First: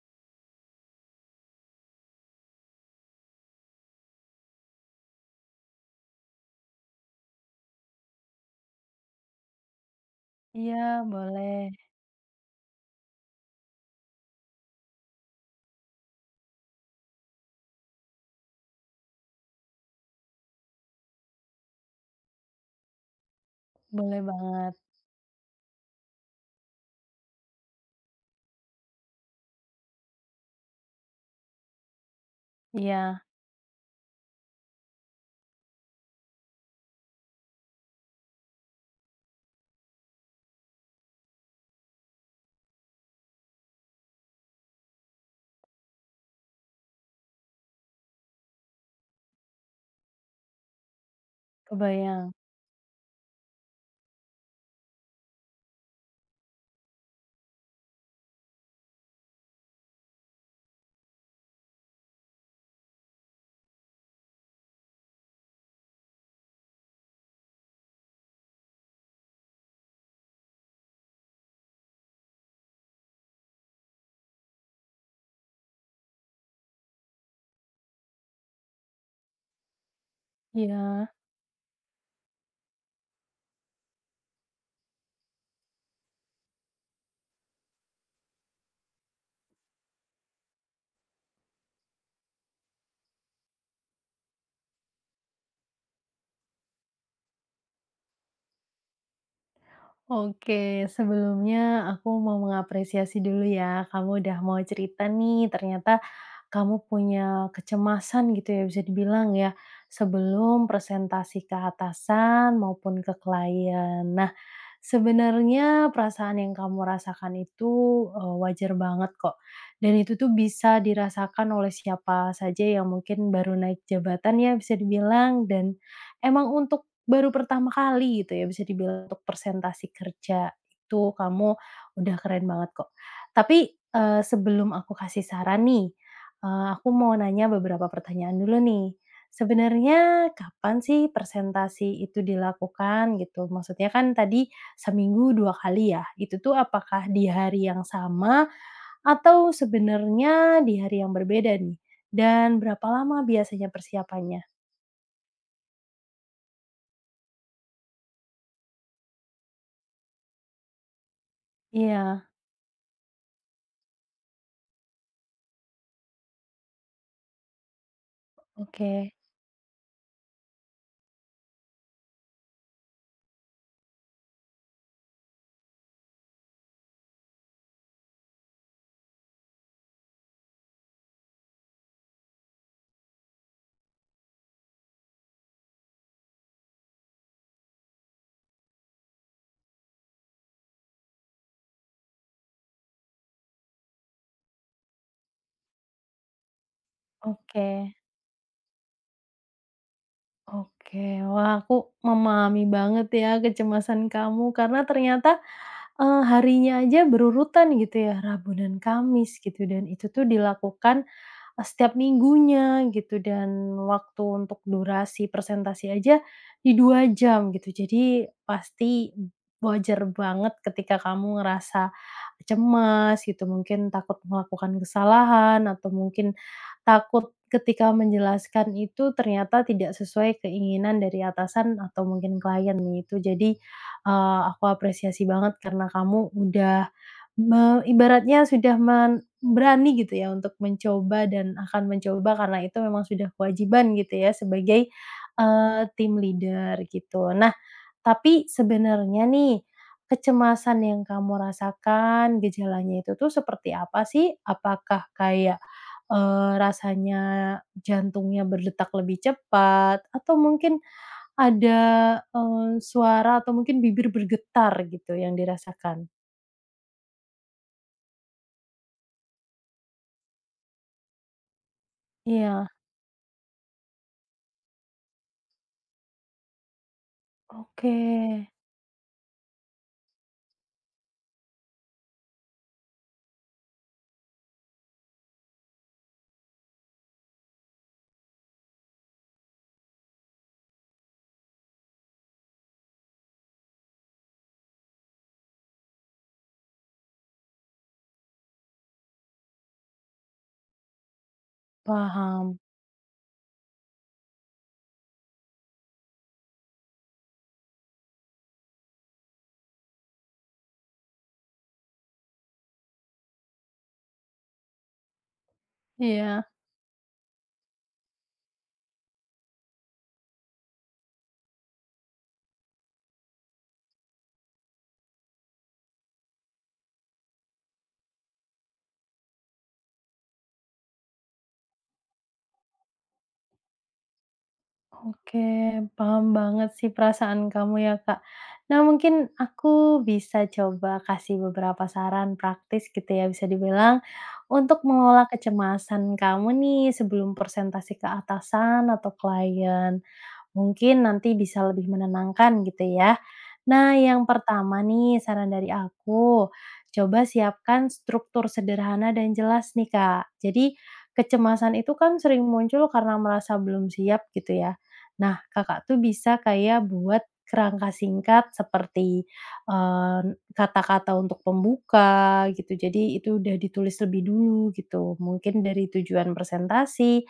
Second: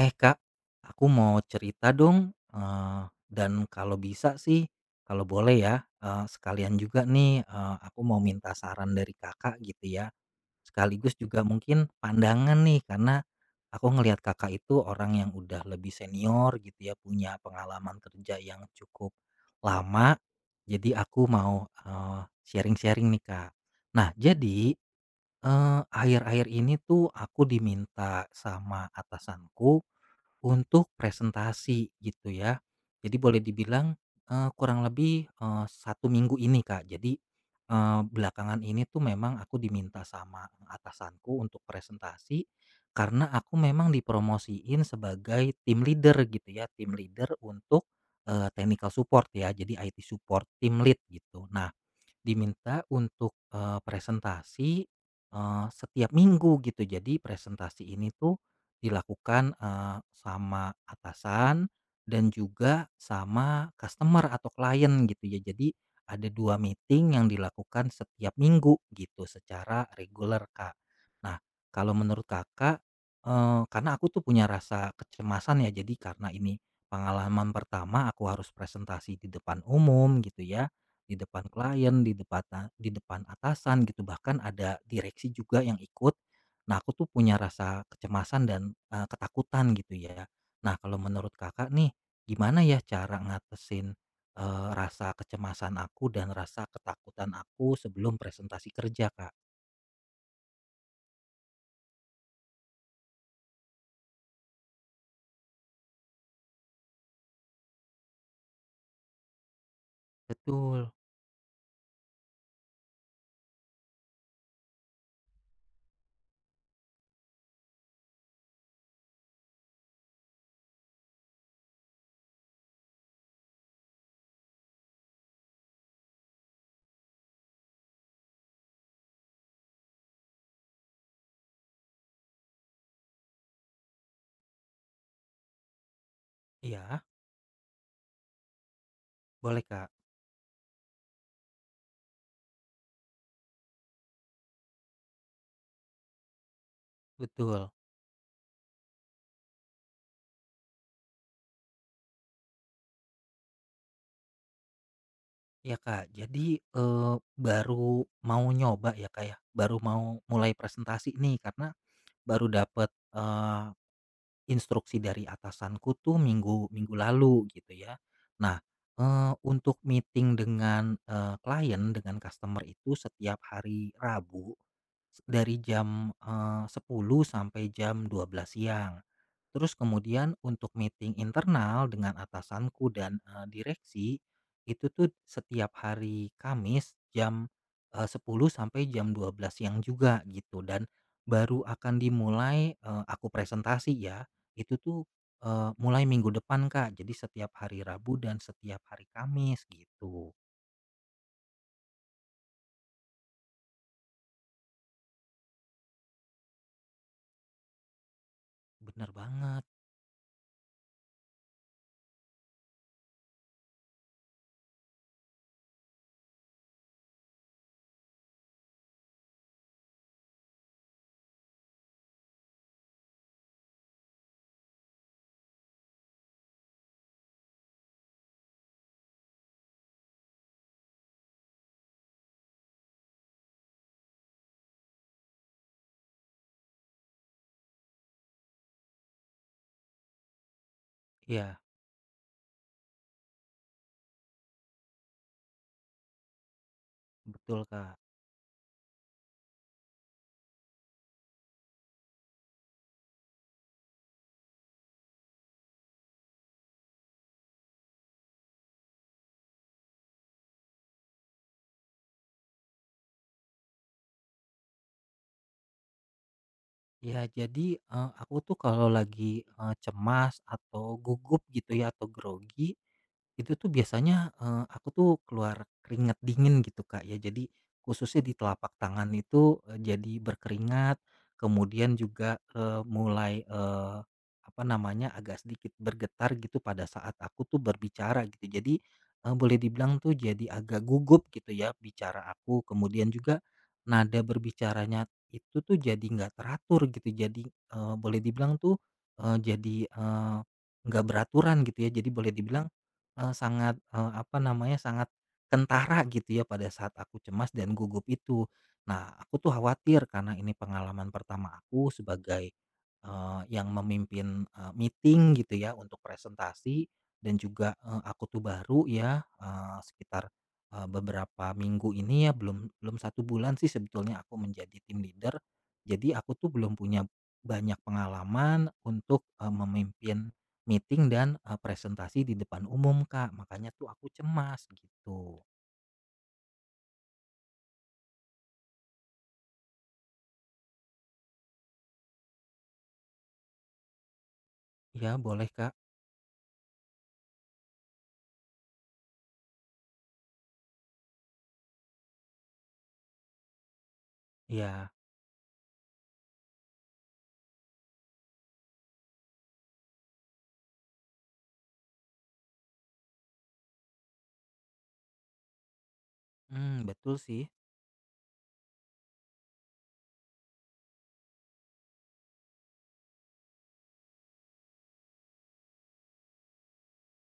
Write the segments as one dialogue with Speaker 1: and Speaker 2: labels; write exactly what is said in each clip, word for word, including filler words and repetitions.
Speaker 1: Eh Kak, aku mau cerita dong, eee, dan kalau bisa sih, kalau boleh ya, eee, sekalian juga nih, eee, aku mau minta saran dari Kakak gitu ya,
Speaker 2: Iya,
Speaker 1: sekaligus juga mungkin
Speaker 2: boleh.
Speaker 1: pandangan nih karena aku ngelihat Kakak itu orang yang udah lebih senior gitu ya, punya pengalaman kerja yang cukup lama, jadi aku mau, eee, sharing-sharing nih Kak. Nah
Speaker 2: Boleh banget.
Speaker 1: jadi, eee, akhir-akhir ini tuh aku diminta sama atasanku untuk presentasi gitu ya. Jadi
Speaker 2: Iya,
Speaker 1: boleh dibilang, eee, kurang lebih, eee, satu minggu ini, Kak. Jadi, eee, belakangan ini tuh memang aku diminta sama atasanku untuk presentasi, karena aku memang dipromosiin sebagai team leader gitu ya, team leader untuk, eee, technical support ya, jadi I T support, team lead gitu. Nah
Speaker 2: kebayang.
Speaker 1: diminta untuk, eee, presentasi, eee, setiap minggu gitu. Jadi presentasi ini tuh dilakukan, eee, sama atasan dan juga sama customer atau klien gitu ya. Jadi ada dua meeting yang dilakukan setiap minggu gitu secara reguler, Kak. Nah, kalau menurut Kakak, eee, karena aku tuh punya rasa kecemasan ya, jadi karena ini pengalaman pertama aku harus presentasi di depan umum gitu ya.
Speaker 2: Iya.
Speaker 1: Di depan klien, di depata di depan atasan gitu, bahkan ada direksi juga yang ikut. Nah, aku tuh punya rasa kecemasan dan, eee, ketakutan gitu ya. Nah, kalau menurut Kakak nih, gimana ya cara ngatesin eee, rasa kecemasan aku dan rasa ketakutan aku sebelum presentasi kerja, Kak?
Speaker 2: Oke, sebelumnya aku mau mengapresiasi dulu ya, kamu udah mau cerita nih, ternyata kamu punya kecemasan gitu ya, bisa dibilang ya, sebelum
Speaker 1: Betul.
Speaker 2: presentasi ke atasan maupun ke klien. Nah, sebenarnya perasaan yang kamu rasakan itu, eee, wajar banget kok, dan itu tuh bisa dirasakan oleh siapa saja yang mungkin baru naik jabatan ya bisa dibilang dan emang untuk baru pertama kali gitu ya bisa dibilang untuk presentasi kerja itu kamu udah keren banget kok. Tapi, eee, sebelum aku kasih saran nih, eee, aku
Speaker 1: Iya,
Speaker 2: mau nanya beberapa pertanyaan dulu nih.
Speaker 1: boleh, Kak.
Speaker 2: Sebenarnya kapan sih presentasi itu dilakukan gitu? Maksudnya kan tadi seminggu dua kali ya? Itu tuh apakah di
Speaker 1: Betul.
Speaker 2: hari yang sama atau sebenarnya di hari yang berbeda nih? Dan berapa lama biasanya persiapannya?
Speaker 1: Ya Kak. Jadi, eee, baru mau nyoba ya, Kak, ya, baru mau mulai presentasi nih karena
Speaker 2: Iya,
Speaker 1: baru dapet, instruksi dari atasanku tuh minggu minggu lalu gitu ya. Nah,
Speaker 2: oke
Speaker 1: eee, untuk meeting dengan, eee, klien, dengan customer itu setiap hari Rabu, s- dari jam, eee, sepuluh sampai jam dua belas siang. Terus kemudian untuk meeting internal dengan atasanku dan, eee, direksi, itu tuh setiap hari Kamis jam, eee, sepuluh sampai jam dua belas siang juga gitu dan baru akan dimulai, eee, aku presentasi ya, itu tuh, eee, mulai minggu depan, Kak. Jadi setiap
Speaker 2: oke
Speaker 1: hari Rabu dan setiap hari Kamis gitu.
Speaker 2: oke. Wah, aku memahami banget ya kecemasan kamu karena ternyata, eee, harinya aja berurutan gitu ya, Rabu dan
Speaker 1: Bener
Speaker 2: Kamis
Speaker 1: banget.
Speaker 2: gitu dan itu tuh dilakukan eh, setiap minggunya gitu dan waktu untuk durasi presentasi aja di dua jam gitu. Jadi pasti wajar banget ketika kamu ngerasa cemas gitu, mungkin takut melakukan kesalahan atau mungkin takut ketika menjelaskan itu ternyata tidak sesuai keinginan dari atasan atau mungkin klien gitu. Jadi, eee, aku apresiasi banget karena kamu udah Me ibaratnya sudah men berani gitu ya untuk mencoba dan
Speaker 1: Iya,
Speaker 2: akan mencoba karena itu memang sudah kewajiban gitu ya sebagai, eee, tim leader gitu. Nah,
Speaker 1: betul, Kak.
Speaker 2: tapi sebenarnya nih, kecemasan yang kamu rasakan gejalanya itu tuh seperti apa sih? Apakah kayak, eee, rasanya jantungnya berdetak lebih cepat atau mungkin ada, eee, suara atau mungkin bibir bergetar gitu yang dirasakan?
Speaker 1: Ya jadi, eee, aku tuh kalau lagi, eee, cemas atau gugup gitu ya atau
Speaker 2: Iya.
Speaker 1: grogi. Itu tuh biasanya, eee, aku tuh keluar keringat dingin gitu, Kak, ya. Jadi
Speaker 2: Oke,
Speaker 1: khususnya di telapak tangan itu, eee, jadi berkeringat, kemudian juga, eee, mulai, eee, apa namanya, agak sedikit bergetar gitu pada saat aku tuh berbicara gitu. Jadi, eee, boleh dibilang tuh jadi agak gugup gitu ya bicara aku, kemudian juga nada berbicaranya itu tuh jadi nggak teratur gitu. Jadi, eee, boleh dibilang tuh, eee, jadi, eee, nggak beraturan gitu ya. Jadi boleh
Speaker 2: paham.
Speaker 1: dibilang Eee, sangat, eee, apa namanya, sangat kentara gitu ya pada saat aku cemas dan gugup itu. Nah, aku tuh khawatir karena ini pengalaman pertama aku sebagai, eee, yang memimpin, eee, meeting gitu ya untuk
Speaker 2: Iya,
Speaker 1: presentasi dan juga, eee, aku tuh baru ya, eee, sekitar, eee, beberapa minggu ini ya belum belum satu bulan sih sebetulnya aku menjadi tim leader. Jadi aku tuh belum punya banyak pengalaman untuk, eee, memimpin meeting dan, eee, presentasi di depan umum, Kak, makanya tuh aku cemas gitu.
Speaker 2: oke, paham banget sih perasaan kamu ya, Kak. Nah, mungkin aku bisa coba kasih beberapa saran praktis gitu ya, bisa dibilang untuk
Speaker 1: Ya
Speaker 2: mengelola
Speaker 1: boleh, Kak.
Speaker 2: kecemasan kamu nih sebelum presentasi ke atasan atau klien. Mungkin nanti bisa lebih menenangkan gitu ya. Nah, yang pertama
Speaker 1: Ya
Speaker 2: nih saran dari aku, coba siapkan struktur sederhana dan jelas nih Kak. Jadi kecemasan itu kan sering muncul karena merasa belum siap gitu ya. Nah, Kakak tuh bisa
Speaker 1: mmm,
Speaker 2: kayak
Speaker 1: betul
Speaker 2: buat
Speaker 1: sih.
Speaker 2: kerangka singkat seperti eh, kata-kata untuk pembuka gitu. Jadi itu udah ditulis lebih dulu gitu. Mungkin dari tujuan presentasi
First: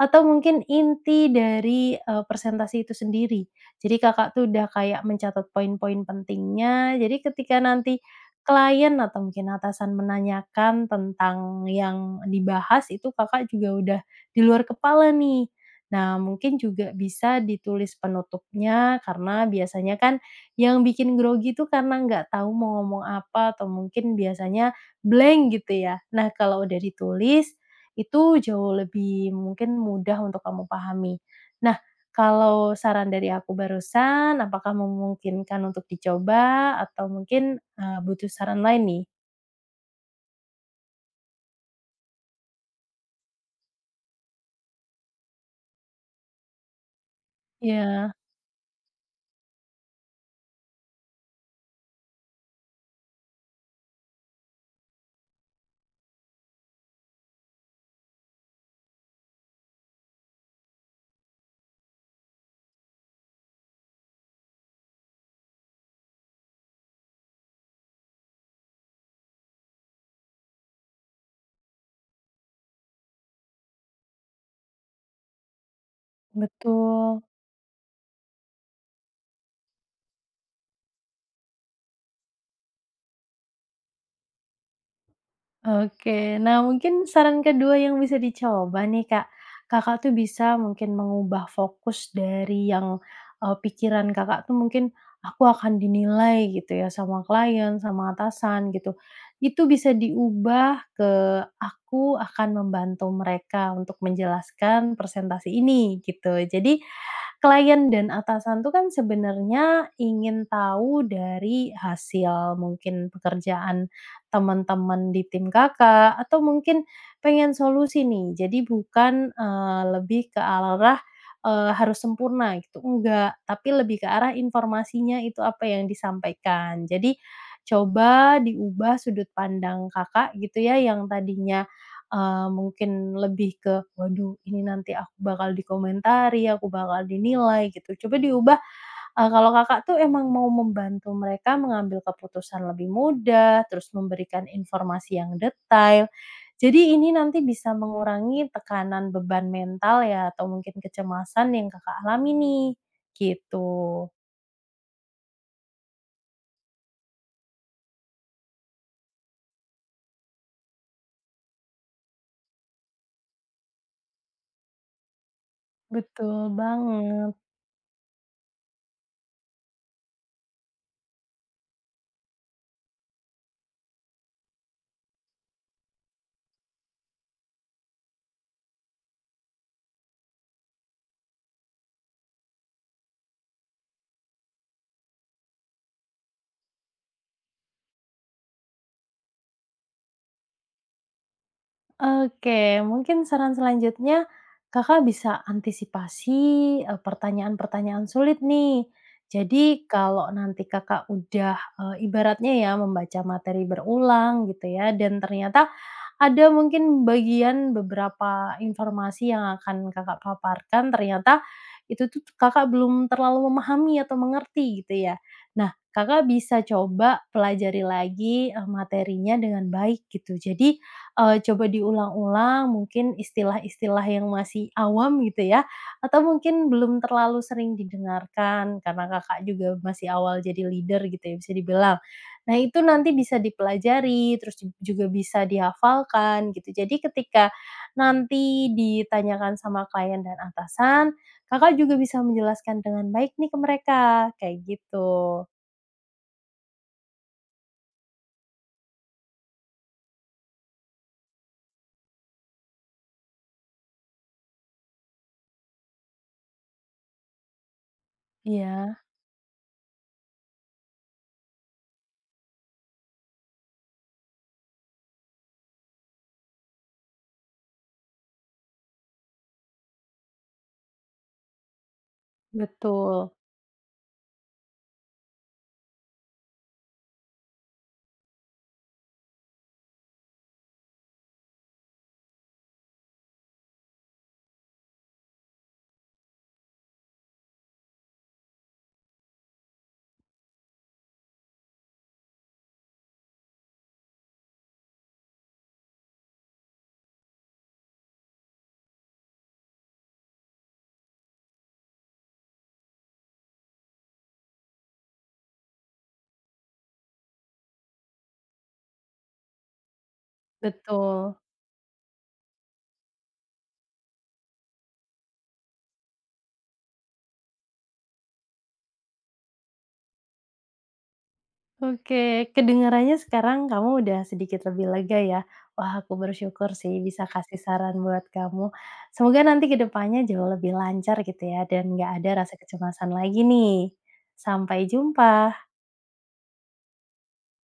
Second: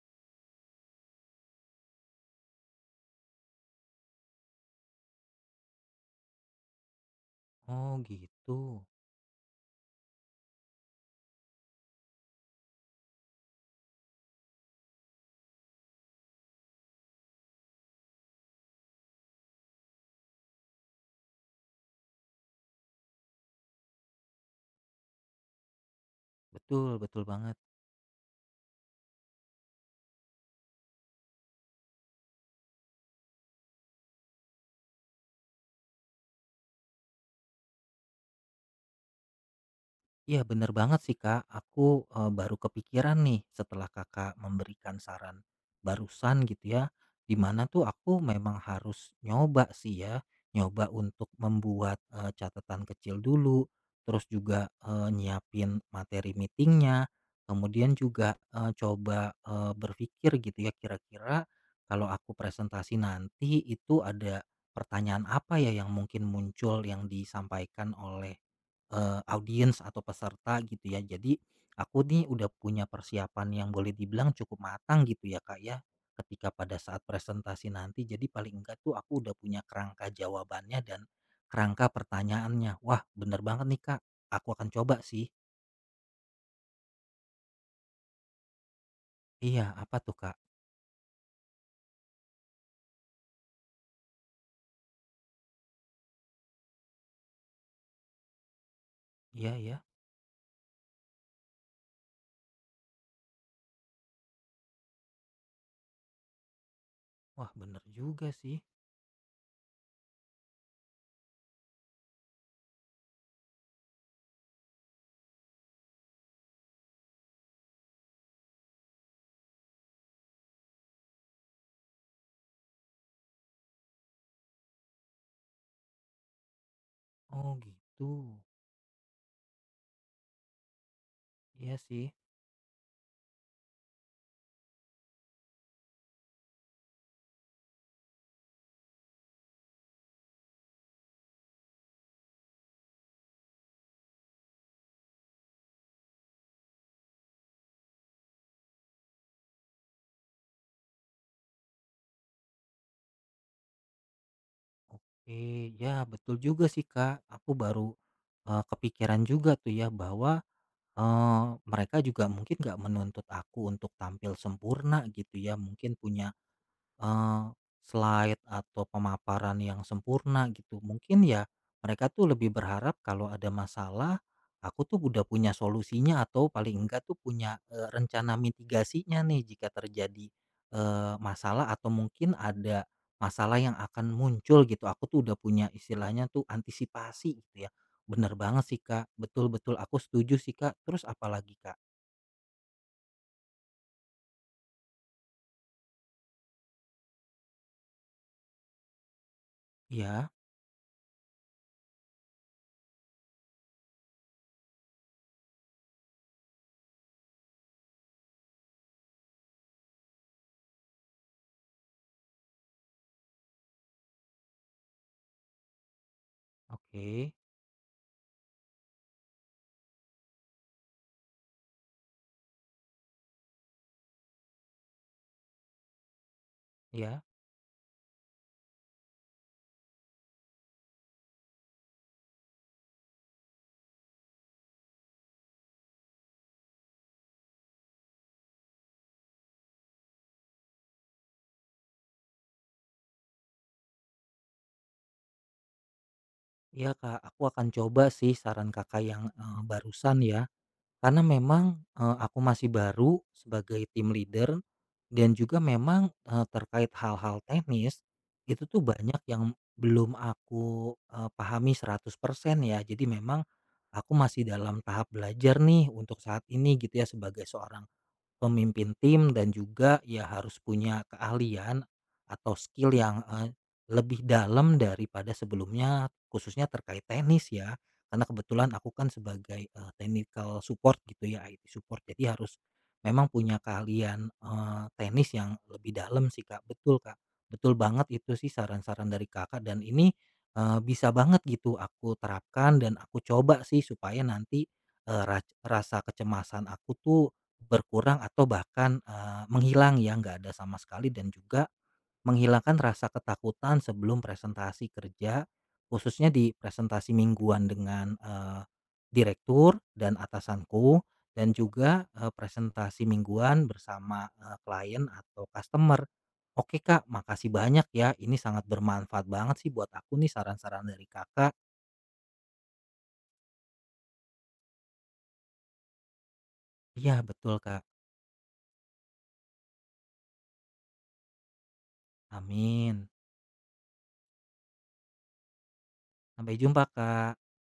Speaker 2: atau mungkin inti dari, eee, presentasi itu sendiri. Jadi Kakak tuh udah kayak mencatat poin-poin pentingnya, jadi ketika
Speaker 1: Oh
Speaker 2: nanti
Speaker 1: gitu.
Speaker 2: klien atau mungkin atasan menanyakan tentang yang dibahas itu Kakak juga udah di luar kepala nih. Nah mungkin juga bisa ditulis penutupnya karena biasanya kan yang bikin grogi itu karena nggak tahu mau ngomong apa atau mungkin biasanya blank gitu ya. Nah kalau udah
Speaker 1: Betul betul
Speaker 2: ditulis,
Speaker 1: banget.
Speaker 2: itu jauh lebih mungkin mudah untuk kamu pahami. Nah, kalau saran dari aku barusan, apakah memungkinkan untuk dicoba atau mungkin, eee, butuh saran lain nih?
Speaker 1: Iya bener banget sih Kak, aku, eee, baru kepikiran nih setelah Kakak memberikan saran barusan gitu ya, dimana tuh
Speaker 2: Iya,
Speaker 1: aku memang harus nyoba sih ya, nyoba untuk membuat, eee, catatan kecil dulu, terus juga, eee, nyiapin materi meetingnya, kemudian juga, eee, coba, eee, berpikir gitu ya kira-kira kalau aku presentasi nanti itu ada pertanyaan apa ya yang mungkin muncul yang disampaikan oleh Eee, audiens atau peserta gitu ya. Jadi aku nih udah punya persiapan yang boleh dibilang cukup matang gitu ya, Kak, ya, ketika pada saat
Speaker 2: betul.
Speaker 1: presentasi nanti. Jadi paling enggak tuh aku udah punya kerangka jawabannya dan kerangka pertanyaannya. Wah, bener banget nih, Kak, aku akan coba sih.
Speaker 2: Oke. Nah, mungkin saran kedua yang bisa dicoba nih, Kak,
Speaker 1: Iya, apa
Speaker 2: Kakak tuh
Speaker 1: tuh, Kak?
Speaker 2: bisa mungkin mengubah fokus dari yang, eee, pikiran Kakak tuh mungkin, "Aku akan dinilai," gitu ya, sama klien, sama atasan, gitu.
Speaker 1: Iya
Speaker 2: Itu
Speaker 1: ya.
Speaker 2: bisa diubah ke, "Aku akan membantu mereka untuk menjelaskan presentasi ini," gitu. Jadi,
Speaker 1: Wah, bener
Speaker 2: klien dan
Speaker 1: juga sih.
Speaker 2: atasan tuh kan sebenarnya ingin tahu dari hasil mungkin pekerjaan teman-teman di tim Kakak, atau mungkin pengen solusi nih, jadi bukan, eee, lebih ke arah, eee, harus sempurna gitu, enggak, tapi lebih ke arah informasinya itu apa yang disampaikan. Jadi,
Speaker 1: Oh, gitu.
Speaker 2: coba diubah sudut pandang Kakak gitu ya, yang tadinya,
Speaker 1: Iya sih.
Speaker 2: eee, mungkin lebih ke, "Waduh ini nanti aku bakal dikomentari, aku bakal dinilai," gitu, coba diubah. Eee, kalau Kakak tuh emang mau membantu mereka mengambil keputusan lebih mudah, terus memberikan informasi yang detail. Jadi ini nanti bisa mengurangi tekanan beban mental ya atau mungkin kecemasan yang Kakak alami nih, gitu.
Speaker 1: Oke, ya betul juga sih, Kak. Aku baru, eee, kepikiran juga tuh ya bahwa Eee, mereka juga mungkin nggak menuntut aku untuk tampil sempurna gitu ya, mungkin punya
Speaker 2: Betul banget.
Speaker 1: Eee, slide atau pemaparan yang sempurna gitu. Mungkin ya mereka tuh lebih berharap kalau ada masalah, aku tuh udah punya solusinya atau paling enggak tuh punya, eee, rencana mitigasinya nih jika terjadi, eee, masalah atau mungkin ada masalah yang akan muncul gitu. Aku tuh udah punya istilahnya tuh antisipasi gitu ya. Bener banget sih, Kak. Betul betul aku setuju sih, Kak. Terus apalagi, Kak?
Speaker 2: Oke, mungkin saran selanjutnya Kakak bisa antisipasi, eee, pertanyaan-pertanyaan sulit nih. Jadi kalau
Speaker 1: Iya,
Speaker 2: nanti Kakak udah, eee, ibaratnya ya membaca materi berulang gitu ya dan ternyata ada mungkin bagian beberapa informasi yang akan Kakak paparkan ternyata itu tuh Kakak belum terlalu memahami atau mengerti gitu ya. Nah, Kakak bisa coba
Speaker 1: oke,
Speaker 2: pelajari lagi, eee, materinya dengan baik gitu. Jadi, eee, coba diulang-ulang mungkin istilah-istilah yang masih awam gitu ya, atau mungkin belum
Speaker 1: ya.
Speaker 2: terlalu sering didengarkan karena Kakak juga masih awal jadi leader gitu ya bisa dibilang. Nah, itu nanti bisa dipelajari, terus ju juga bisa dihafalkan gitu. Jadi ketika nanti ditanyakan sama klien dan atasan, Kakak juga bisa menjelaskan dengan baik nih ke mereka, kayak gitu.
Speaker 1: Iya, Kak, aku akan coba sih saran Kakak yang, eee, barusan ya, karena memang, eee, aku masih baru sebagai tim leader dan juga memang, eee, terkait hal-hal teknis, itu tuh
Speaker 2: Iya,
Speaker 1: banyak yang belum aku, eee, pahami seratus persen ya. Jadi memang aku masih dalam tahap belajar nih untuk saat ini gitu ya sebagai seorang pemimpin tim dan juga ya harus punya keahlian atau skill yang,
Speaker 2: betul
Speaker 1: eee, lebih dalam daripada sebelumnya khususnya terkait teknis ya. Karena kebetulan aku kan sebagai, eee, technical support gitu ya, I T support jadi harus memang punya keahlian, eee, teknis yang lebih dalam sih, Kak. Betul, Kak, betul banget itu sih saran-saran dari Kakak dan ini, eee, bisa banget gitu aku terapkan dan aku coba sih supaya nanti, eee, rac rasa kecemasan aku tuh berkurang atau bahkan, eee, menghilang ya, nggak ada sama sekali dan juga menghilangkan rasa ketakutan sebelum presentasi kerja, khususnya di presentasi mingguan dengan, eee, direktur dan atasanku
Speaker 2: betul.
Speaker 1: dan juga, eee, presentasi mingguan bersama, eee, klien atau customer. Oke, Kak, makasih banyak ya, ini sangat bermanfaat banget sih buat aku nih saran-saran dari Kakak.
Speaker 2: Oke, kedengarannya sekarang kamu udah sedikit lebih lega ya. Wah, aku bersyukur sih
Speaker 1: Iya,
Speaker 2: bisa
Speaker 1: betul,
Speaker 2: kasih
Speaker 1: Kak.
Speaker 2: saran buat kamu. Semoga nanti ke depannya jauh lebih lancar gitu ya dan nggak ada rasa
Speaker 1: Amin.
Speaker 2: kecemasan lagi nih. Sampai jumpa.
Speaker 1: Sampai jumpa, Kak.